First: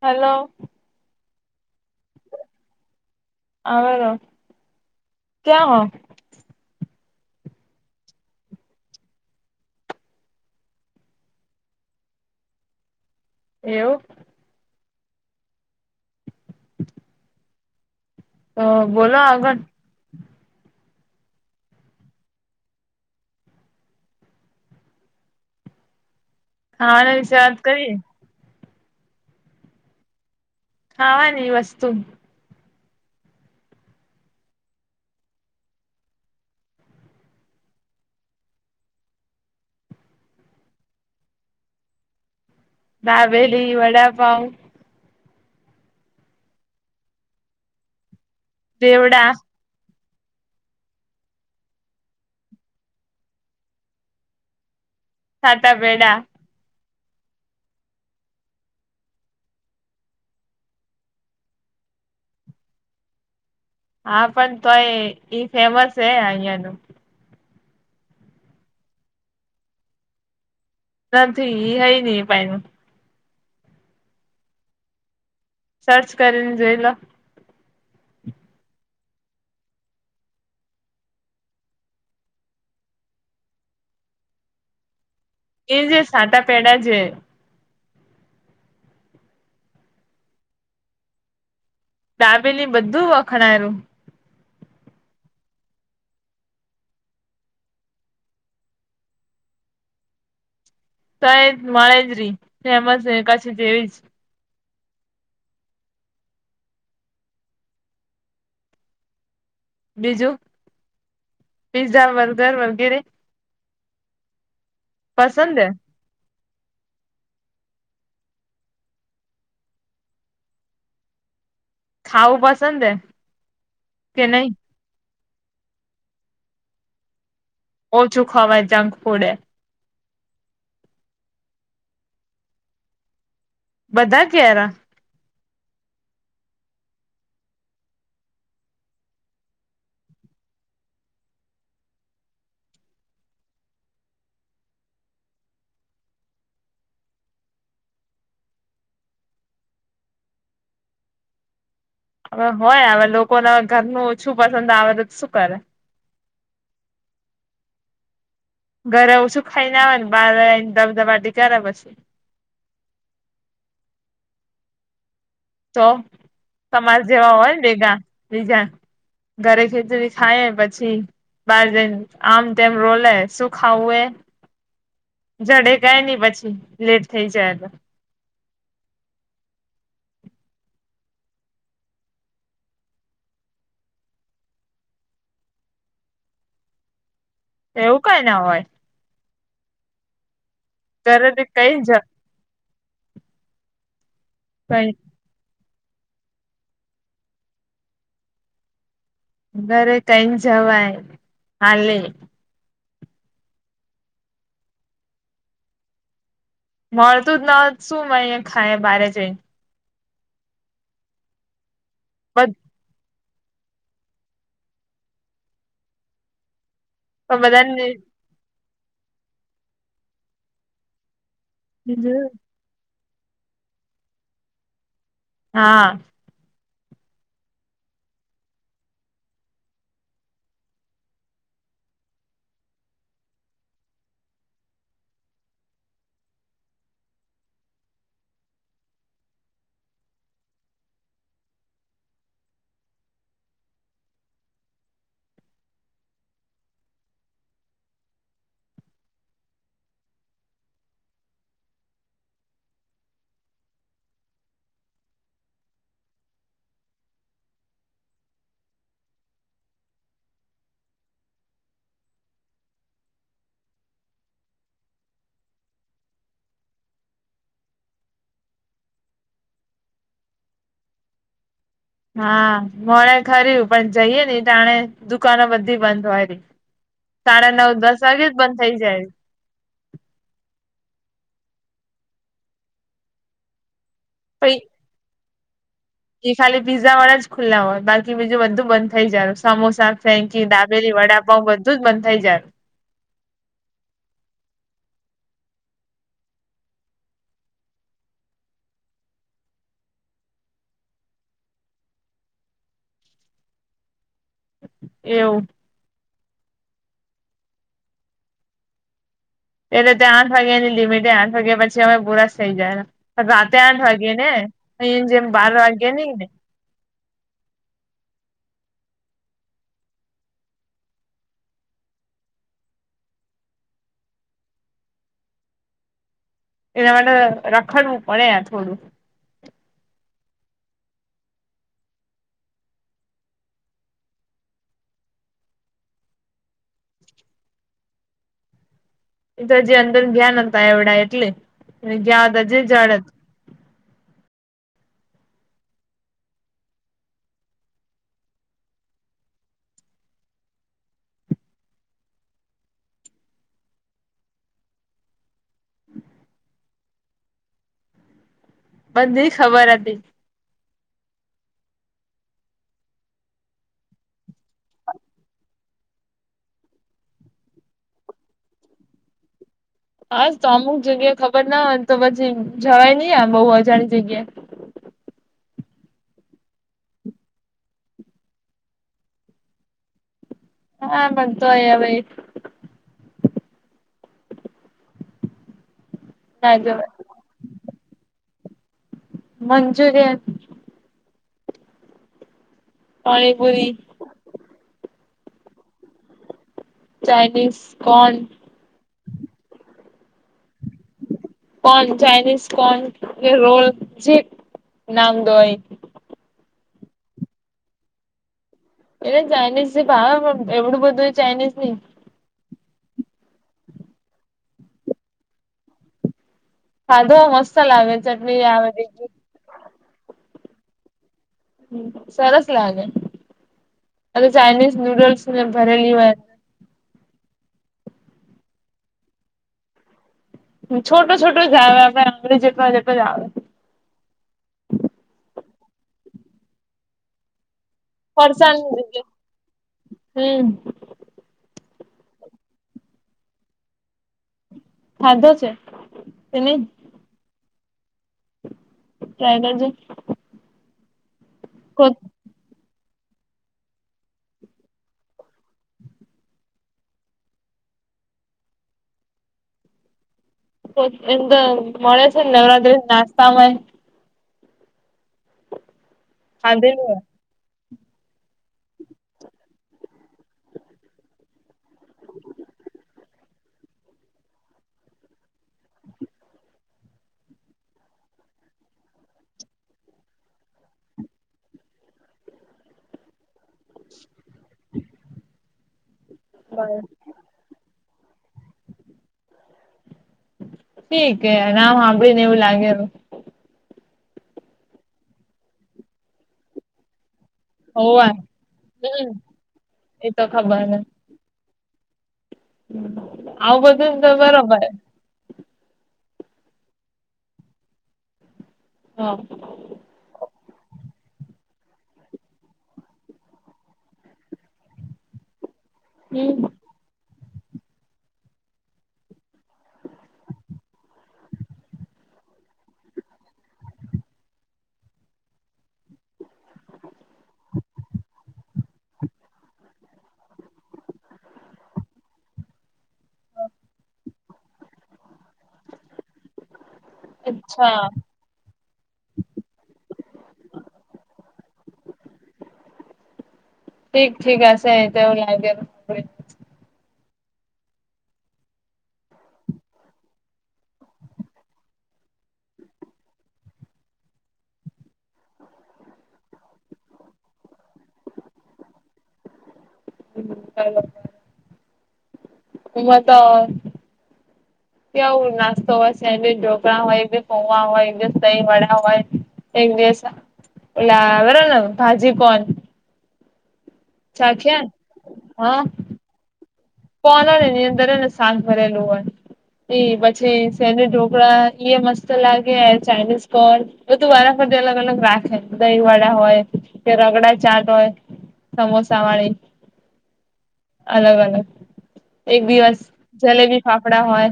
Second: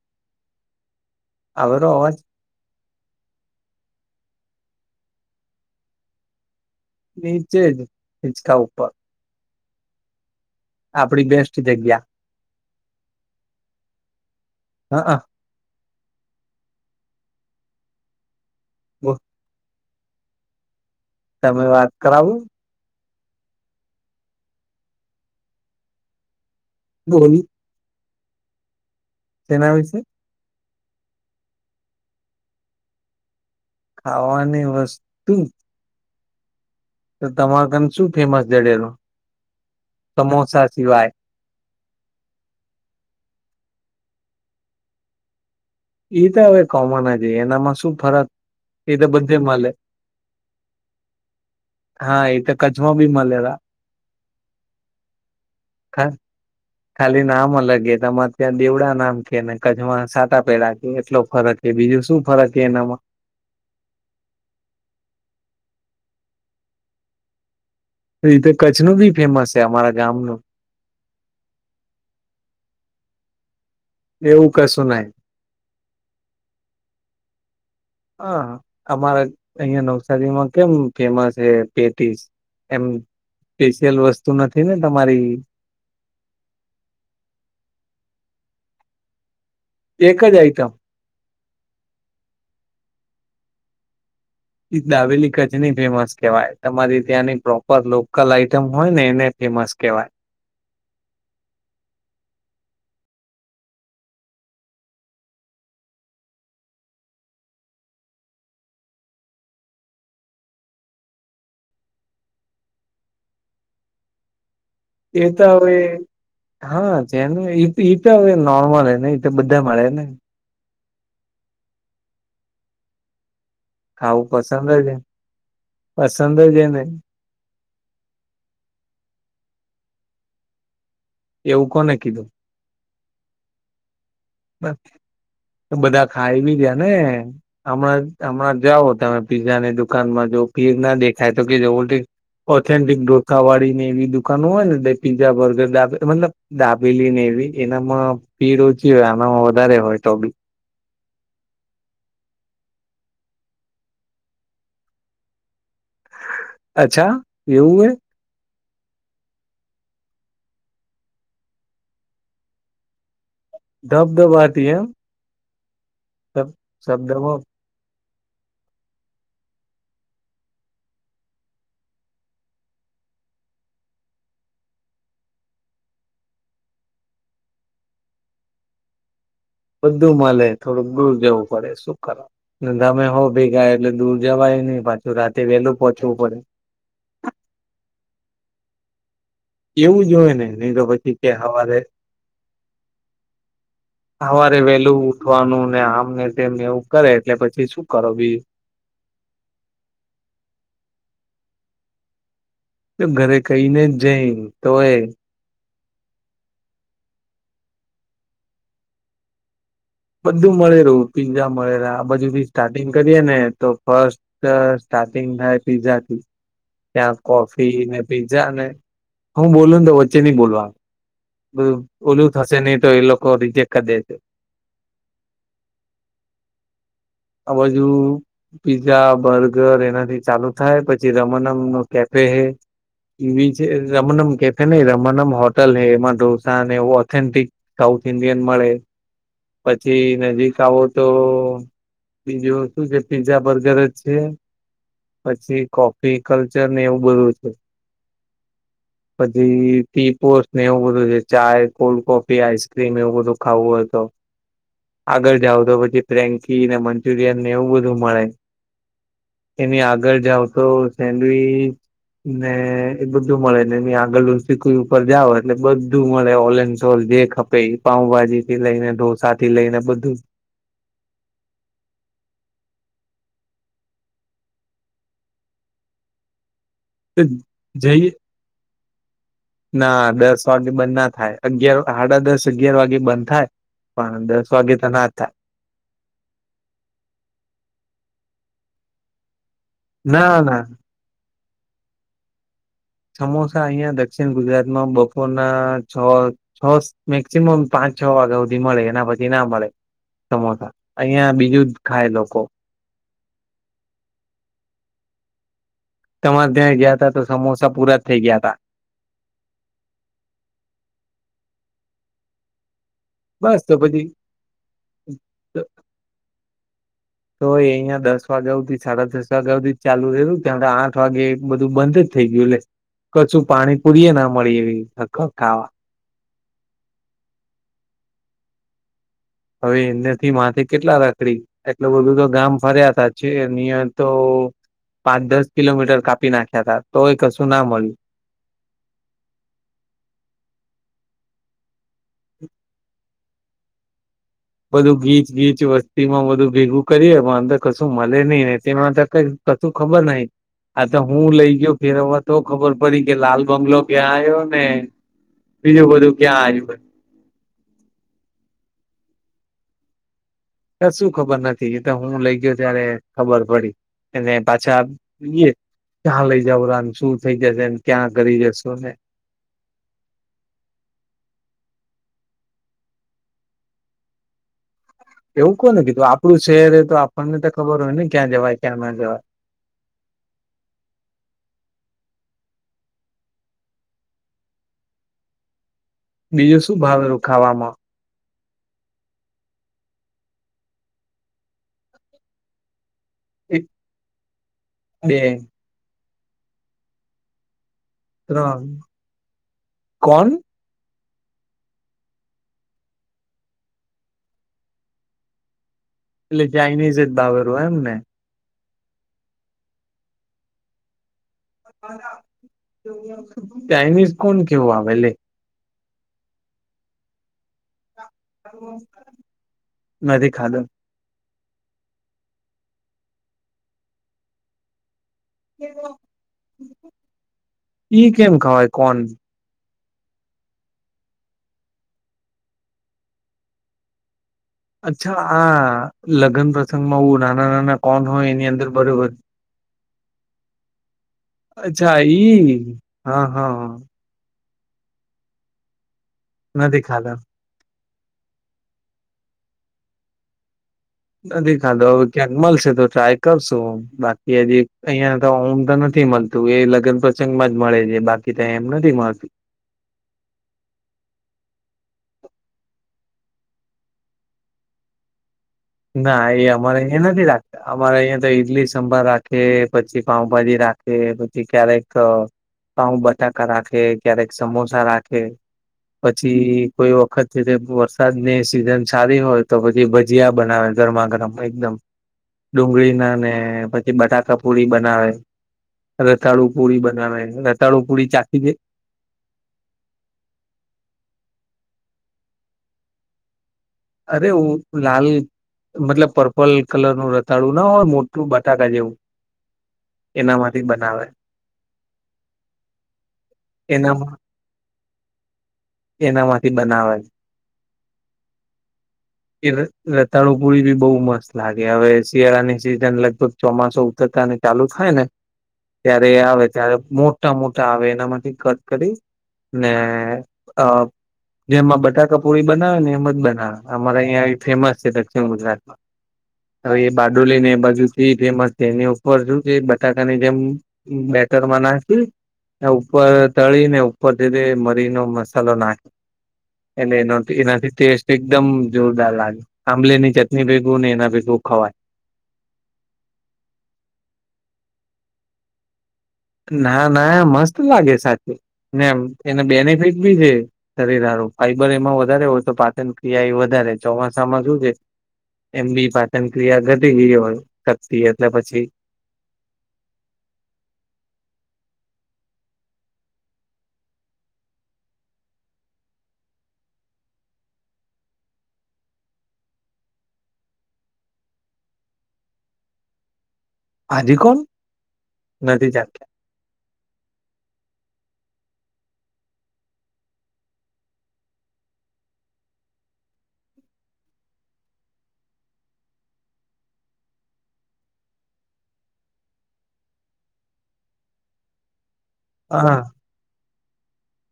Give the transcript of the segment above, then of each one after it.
Hello. આવેરો અવાજ. આવેરો ક્યાં હો? નીચે જ હિંચકા ઉપર. આપડી બેસ્ટ જગ્યા. એવું. હ અ. તો હા બોલો આગળ. તમે વાત કરાઉ. હા આના વિશે વાત કરીએ. કેના વિશે? ખાવા ની વસ્તુ. ખાવાની વસ્તુ. તો તમાર કને શું ફેમસ જડેલો સમોસા સિવાય. દાબેલી, વડાપાવ. એ તો હવે કોમન જ એનામાં શું ફરક એ તો દેવડા બધે મળે. હા એ તો કચ્છમાં બી મળેલા. સાતા બેડા. ખાલી નામ અલગ એ તમારે ત્યાં દેવડા નામ કે ને કચ્છમાં સાટા પેડા કે એટલો ફરક એ. બીજું શું ફરક છે એનામાં. હા પણ તોય ઈ ફેમસ છે અહિયાંનું. એ રીતે કચ્છનું બી ફેમસ છે અમારા ગામનું. નથી એ હૈ નહીં એ પાઈનું. એવું કશું નહી. સર્ચ કરી નિ જોઇ લો. હા હ અમારા અહીંયા નવસારીમાં કેમ ફેમસ હે પેટીસ. એમ સ્પેશિયલ વસ્તુ નથી ને તમારી. એ જે સાટા પેડા છે. એક જ આઈટમ. ડાબેલી બધું વખણાયરૂ. દાબેલી કરછની ફેમસ કેવાય તમારી ત્યાંની પ્રોપર લોકલ આઈટમ હોય ને એને ફેમસ કેવાય. તએજ મળેજ રિ ફેમસ હે કરછ જેવી જ. બીજું, પીઝા બર્ગર વગેરે. એ તો પસંદ હે હવે હા જેને ઈત ઇત હવે નોર્મલ હ ને એ તો બધા મળે ને. ખાવું પસંદે. ખાવું પસંદ જ પસંદ જ ને. ઓછું ખવાય જંક ફૂડે. એવું કોને કીધું. બધા ક્યાર. બધા ખાઈ બી ગયા ને હમણાં હમણાં જઓ તમે પીઝા ની દુકાનમાં જો. ના દેખાય તો કે જે [unintelligible] બોલ. ઓથેન્ટિક ઢોસાવાળી ને એવી દુકાનો હોય ને પીઝા બર્ગરા મતલબ દાબ દાબેલી ને. એનામાં પીડ ઓછી હોય આનામાં વધારે હોય તો બી. હવે હોય હવે લોકોને ઘરનું ઓછું પસંદ આવે તો શું કરે. અચ્છા એવું હ. ઘરે ઓછુ ખાઈને આવે ને બાર એને દબદબાટી કરે પછી. ધબ ધબ આતી એમ. તો તમારે જેવા શબ્દમાં હોયને ભેગા બીજા ઘરે ખેચડી ખાય પછી. બાર જઇન આમ તેમ રોલે શું ખાવું એ. જડે જાય નહી, પછી લેટ થઈ જાય તો બધું મળે. થોડુંક દૂર જવું પડે શું કર? તમે હો ભેગાય એટલે દૂર જવાય નઈ પાછું રાતે વેહેલું પહોચવું પડે એવું કઈ ના હોય. એવું જ હોય, ને નહી તો પછી કે ઘરે તો હવારે કઈ જ હવારે કઈ વેલું ઉઠવાનું અને આમ ને તેમ એવું કરે એટલે પછી શું કરો બીજું ઘરે કહીને જવાય. હાલે! તો, ઘરે કહીને જ જઈ. તો એ મળતું જ ન હોય. શું મયન ખાય બારે જઈ ને? બધું મળે રહ્યું પીઝા મળેલા, બાજુી સ્ટાર્ટિંગ કરી એ ને તો ફસ્ટ સ્ટાર્ટિંગ થાય પીઝાથી ત્યાં કોફી બધાને ને પીઝા ને, હું બોલું ને તો વચ્ચે નહી બોલવા નું. બધુ બીજું ઓલું થશે નહી તો એ લોકો રિજેક્ટ કરી દે સે હા આ બાજુ પીઝા, બર્ગર એનાથી ચાલુ થાય પછી રમનમ નું કેફ કેહૈ એવી છે રમનમ કેફે નહીં રમનમ હોટલ હે એમાં ઢોસાને એવું ઓથેન્ટિક તવ થ ઇન્ડિયન મળે પછી નજીક આવો તો બીજું શું છે પીઝા બર્ગર જ છે પછી કોફી કલ્ચરને એવું બધું છે પછી ટીપોસ્ટ ને એવું બધું છે ચાય, કોલ્ડ કોફી, આઈસક્રીમ એવું બધું ખાવું હોય તો આગળ જાઉ તો પછી ફ્રેન્કી ને મંચુરિયન ને એવું બધું મળે એની આગળ જાવ તો સેન્ડવીચ ને એ બધું મળે ને આગળ લુનસી કોઈ ઉપર જાઓ એટલે બધું મળે ઓલ એન્ડ સોલ જે ખપે ઇ પાઉભાજી થી લઈ ને ઢોસા થી લઈને બધું [inaudible] હા, મોણે ખર્યું પણ જઈએ ને એટાણે દુકાનો બધી બંધ હોય લી જઈએ જાય ના દસ વાગે બંધના થાય અગિયાર, સાડા દસ, અગયાર વાગે બંધ થાય પણ દસ વાગે તો ના જ થાય. કે ખાલી પીઝા વાળા જ ખુલ્લા હોય બાકી બીજું બધું બંધ થઈ જાળું સમોસા, ના ફેંકી, ના દાબેલી, વડાપઉ, બધું જ બંધ થઈ જાય સમોસા અહિયાં દક્ષિણ ગુજરાતમાં બપોરના છ છ મેક્સિમમ પાં છ વાગ્યા હુંધી મળે એના પછી ના મળે સમોસા અહીંયા બીજું જ ખાય લોકો એવું તમારા ત્યાં ગયા તા તો સમોસા પૂરા થઈ ગયા તા એટલે ત્યાં આઠ વાગ્યા ની લિમિટ આઠ વાગ્યા પછી અમે પુરા જ થઈ જાય રાતે બસ તો આઠ પછી વાગે ને અહી જેમ બાર વાગે નહીં ને તો અહિયાં દસ વાગ્યા હુધી સાડા દસ વાગ્યા હુધી ચાલુ રહ્યું ત્યા તો આઠ વાગે બંધ થઈ ગયુંલે કછું પાણી પૂરીએ ના મળી એવી આખા કાવા એના માટે રખડવું પડે થોડું હવે એનાથી માથે કેટલા રકડી એટલું બધું તો ગામ ફર્યા ત છે ની ય તો પાંચ દસ કિલોમીટર કાપી નાખ્યા તા તો એ કશું ના મળ્યું એ તો જે અંદર ગ્યા ન તા એવડા એટલે એ ગયા હતા જે જડત બધું ગીચ ગીચ વસ્તી માં બધું ભેગું કરીએ પણ અંદર કશું મળે નહી ને તેમાં કઈ ક તું ખબર નહિ આ તો હું લઇ ગયો ફેરવવા તો ખબર પડી કે લાલ બંગલો ક્યાં આવ્યો ને બીજું બધું ક્યાં આયું બધી ખબર હતી કશું ખબર નથી એ તો હું લઈ ગયો ત્યારે ખબર પડી અને પાછા બીએ ક્યાં લઈ જાવરા શું થઇ જશે ક્યાં કરી જસોને હાસ તો અમુક જગ્યા ખબર ના હોય તો પછી જવાય નઈ આમ બહુ અજાણી જગ્યાએ [inaudible] એવું કોને કીધું આપડું શહેર તો આપણને તો ખબર હોય ને ક્યાં જવાય ક્યાં ના જવાય હા પણ તોય હવે ના બીજું શું જવાય ભાવે રું ખાવામાં મંચુરિયન એક પાણીપુરી બે. ચાઈનીઝ ત્રણ કોણ? કોન ચાયનીશ કોન કે રોલ જે નામ દો એ. એટલે ચાઈનીઝ એજ ભાવેરો એમ ને. એટલે ચાઇનીઝ ભાવે એવડું બધું ચાઇનીઝ નહી. ચાઇનીઝ કોન કેવું આવે લે. ખાધો મસ્ત લાગે ચટણી આવે બીજું. નથી ખાધો. હમ્મ સરસ લાગે આ તો ચાઇનીઝ નૂડલ્સ પુરે ભરેલી હોય. ઈ કેમ ખવાય કોન. છોટો છોટો જ આવે આપણે આંગળી જેટલા જેટલો જ આવે. અચ્છા આ લગ્ન પ્રસંગમાં હું નાના-નાના કોણ હોય એની ફરસાણ અંદર ની જગ્યા બરોબર હમ [inaudible] છા ઈ હા-હા ખાધો છે તેને નથી ખાધા. ટ્રાય કરજે નથી ખાધો હવે ક્યાંક મળશે તો ટ્રાય કરશું બાકી હજી અહિયા તો ઓમ તો નથી મળતું એ લગ્ન પ્રસંગ માં જ મળે તે બાકી તો એમ નથી મળતી. તો એમ તો મળે છે ને નવરાત્રી નાસ્તા માંય? ના એ અમારે એ ખાધેલું નથી રાખ અમારે અહિયાં તો ઈડલી સાભાર રાખે પછી પાાવભાજી રાખે પછી ક્યારેક તો પાઉ બટાકા રાખે ક્યારેક સમોસા રાખે પછી કોઈ વખત વરસાદ ની સીઝન સારી હોય તો પછી ભજીયા બનાવે ગરમા ગરમ એકદમ ડુંગળીના ને ને પછી બટાકા પૂરી બનાવે. રતાળુ પુરી બનાવે રતાળુ પુરી ચાખી તે ઠીક હે નામ સાંભળી ને એવું લાગેલું. અરે હું લાલ મતલબ પર્પલ કલર નું ર તાળું ના હોય હોવા મોટું બટાકા જેવું, હમ એ તો ખબર એનામાંથી ને બનાવે. આવું બધુંજ તો બરોબર હે. એના માંથી બનાવે. હા ઈર રતાણુ ગૂળીબી બહુ મસ્ત લાગે હવે શિયાળાની સીઝન લગભગ ચોમાસો ઉતરતા ને ચાલુ થાયને ત્યારે એ આવે હમ ત્યારે મો ટા મોટા આવે એનામાંથી કટ કરી ને અહ જેમાં બટાટો પૂરી બનાવે ને એમ જ બનાવે. અમારે અહિયાં એ ફેમસ છે દક્ષિણ ગુજરાતમાં. હવે એ બારડોલીને એ બાજુથી ફેમસ છે એની ઉપર જોજે બટાટાની જેમ બે ખેતરમાં નાખી ત્યાં ઉપર તળી ને ઉપરથી તે મરીનો મસાલો નાખ એને એનોથી એનાથી અચ્છા ટેસ્ટ એક તમ જોરદાર લાગે. આમલેની ચટણી ભેગું ને એના ભેગું ખવાય. ઠીક ઠીક એસે તેવું લાગે. ના ના મસ્ત લાગે સાચું ને એમ એને બેનિફિટ બી છે શરીર ફાઈબર એમાં વધારે હોય તો પાચન ક્રિયાએ વધારે ચોમાસામાં શું છે. એમ બી પાચન ક્રિયા ઘટીગી હોય શકતી એટલે પછી હમ કઈ વાત. [unintelligible] કે આવું નાસ્તો હોય સેન્ડવીચ, ઢોકડાા હોય એક દિવસ પોવા હોય એક દિવસ દહી વડા હોય. એક દિવસ ઓલા આવેરાને ભાજી કોન. ચાખ્યા [unintelligible] પોનનેની અંદર એને શાક ભરેલું હોય. એ પછી સેન્ડવીચ ઢોકળા મસ્ત લાગે ચાઇનીઝ કોન બધું વારા અલગ અલગ રાખે દહીવાડા હોય કે રગડાચાટ હોય. સમોસા વાળી અલગ અલગ. એક દિવસ હા જલેબી ફાફડા હોય.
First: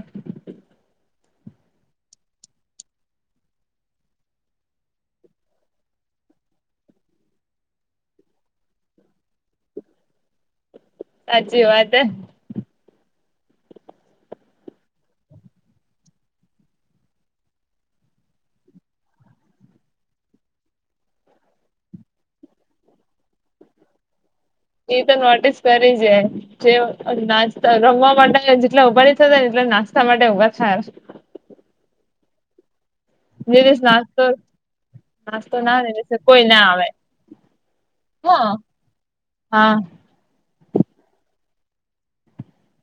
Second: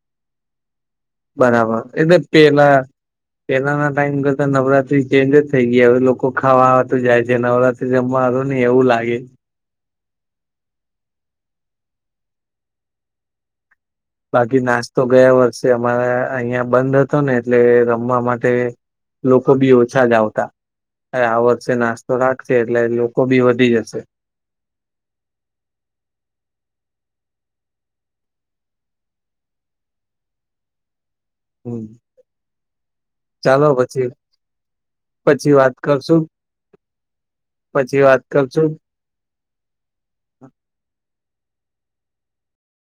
બરાબર એટલે પેલા. પેલાના ટાઈમ કરતા નવરાત્રી ચંજીજ થઈ ગયા હવે લોકો ખાવાવા તો જાય છે નવરાત્રી રમવા. [unintelligible] એવું લાગે. સાચી વાત હૈ. બાકી નાસ્તો ગયા વર્ષે અમારા અહિયા બંધ હતો ને એટલે રમવા માટે લોકો બી ઓછાજ આવતા. આ વર્ષે નાસ્તો રાખશે એટલે લોકો બી વધી જશે. એ તો નોટિસ કરી જે જે નાચતા રમવા માટે જેટલા ઉબાડી થતા ને. નાસ્તા માટે ઉભા થાર. હમ. [unintelligible] નાસ્તો. પછી નાસ્તો વાત ના કરશું [unintelligible] કોઈ ના આવે પછી વાત હ. કરશું હા. [inaudible]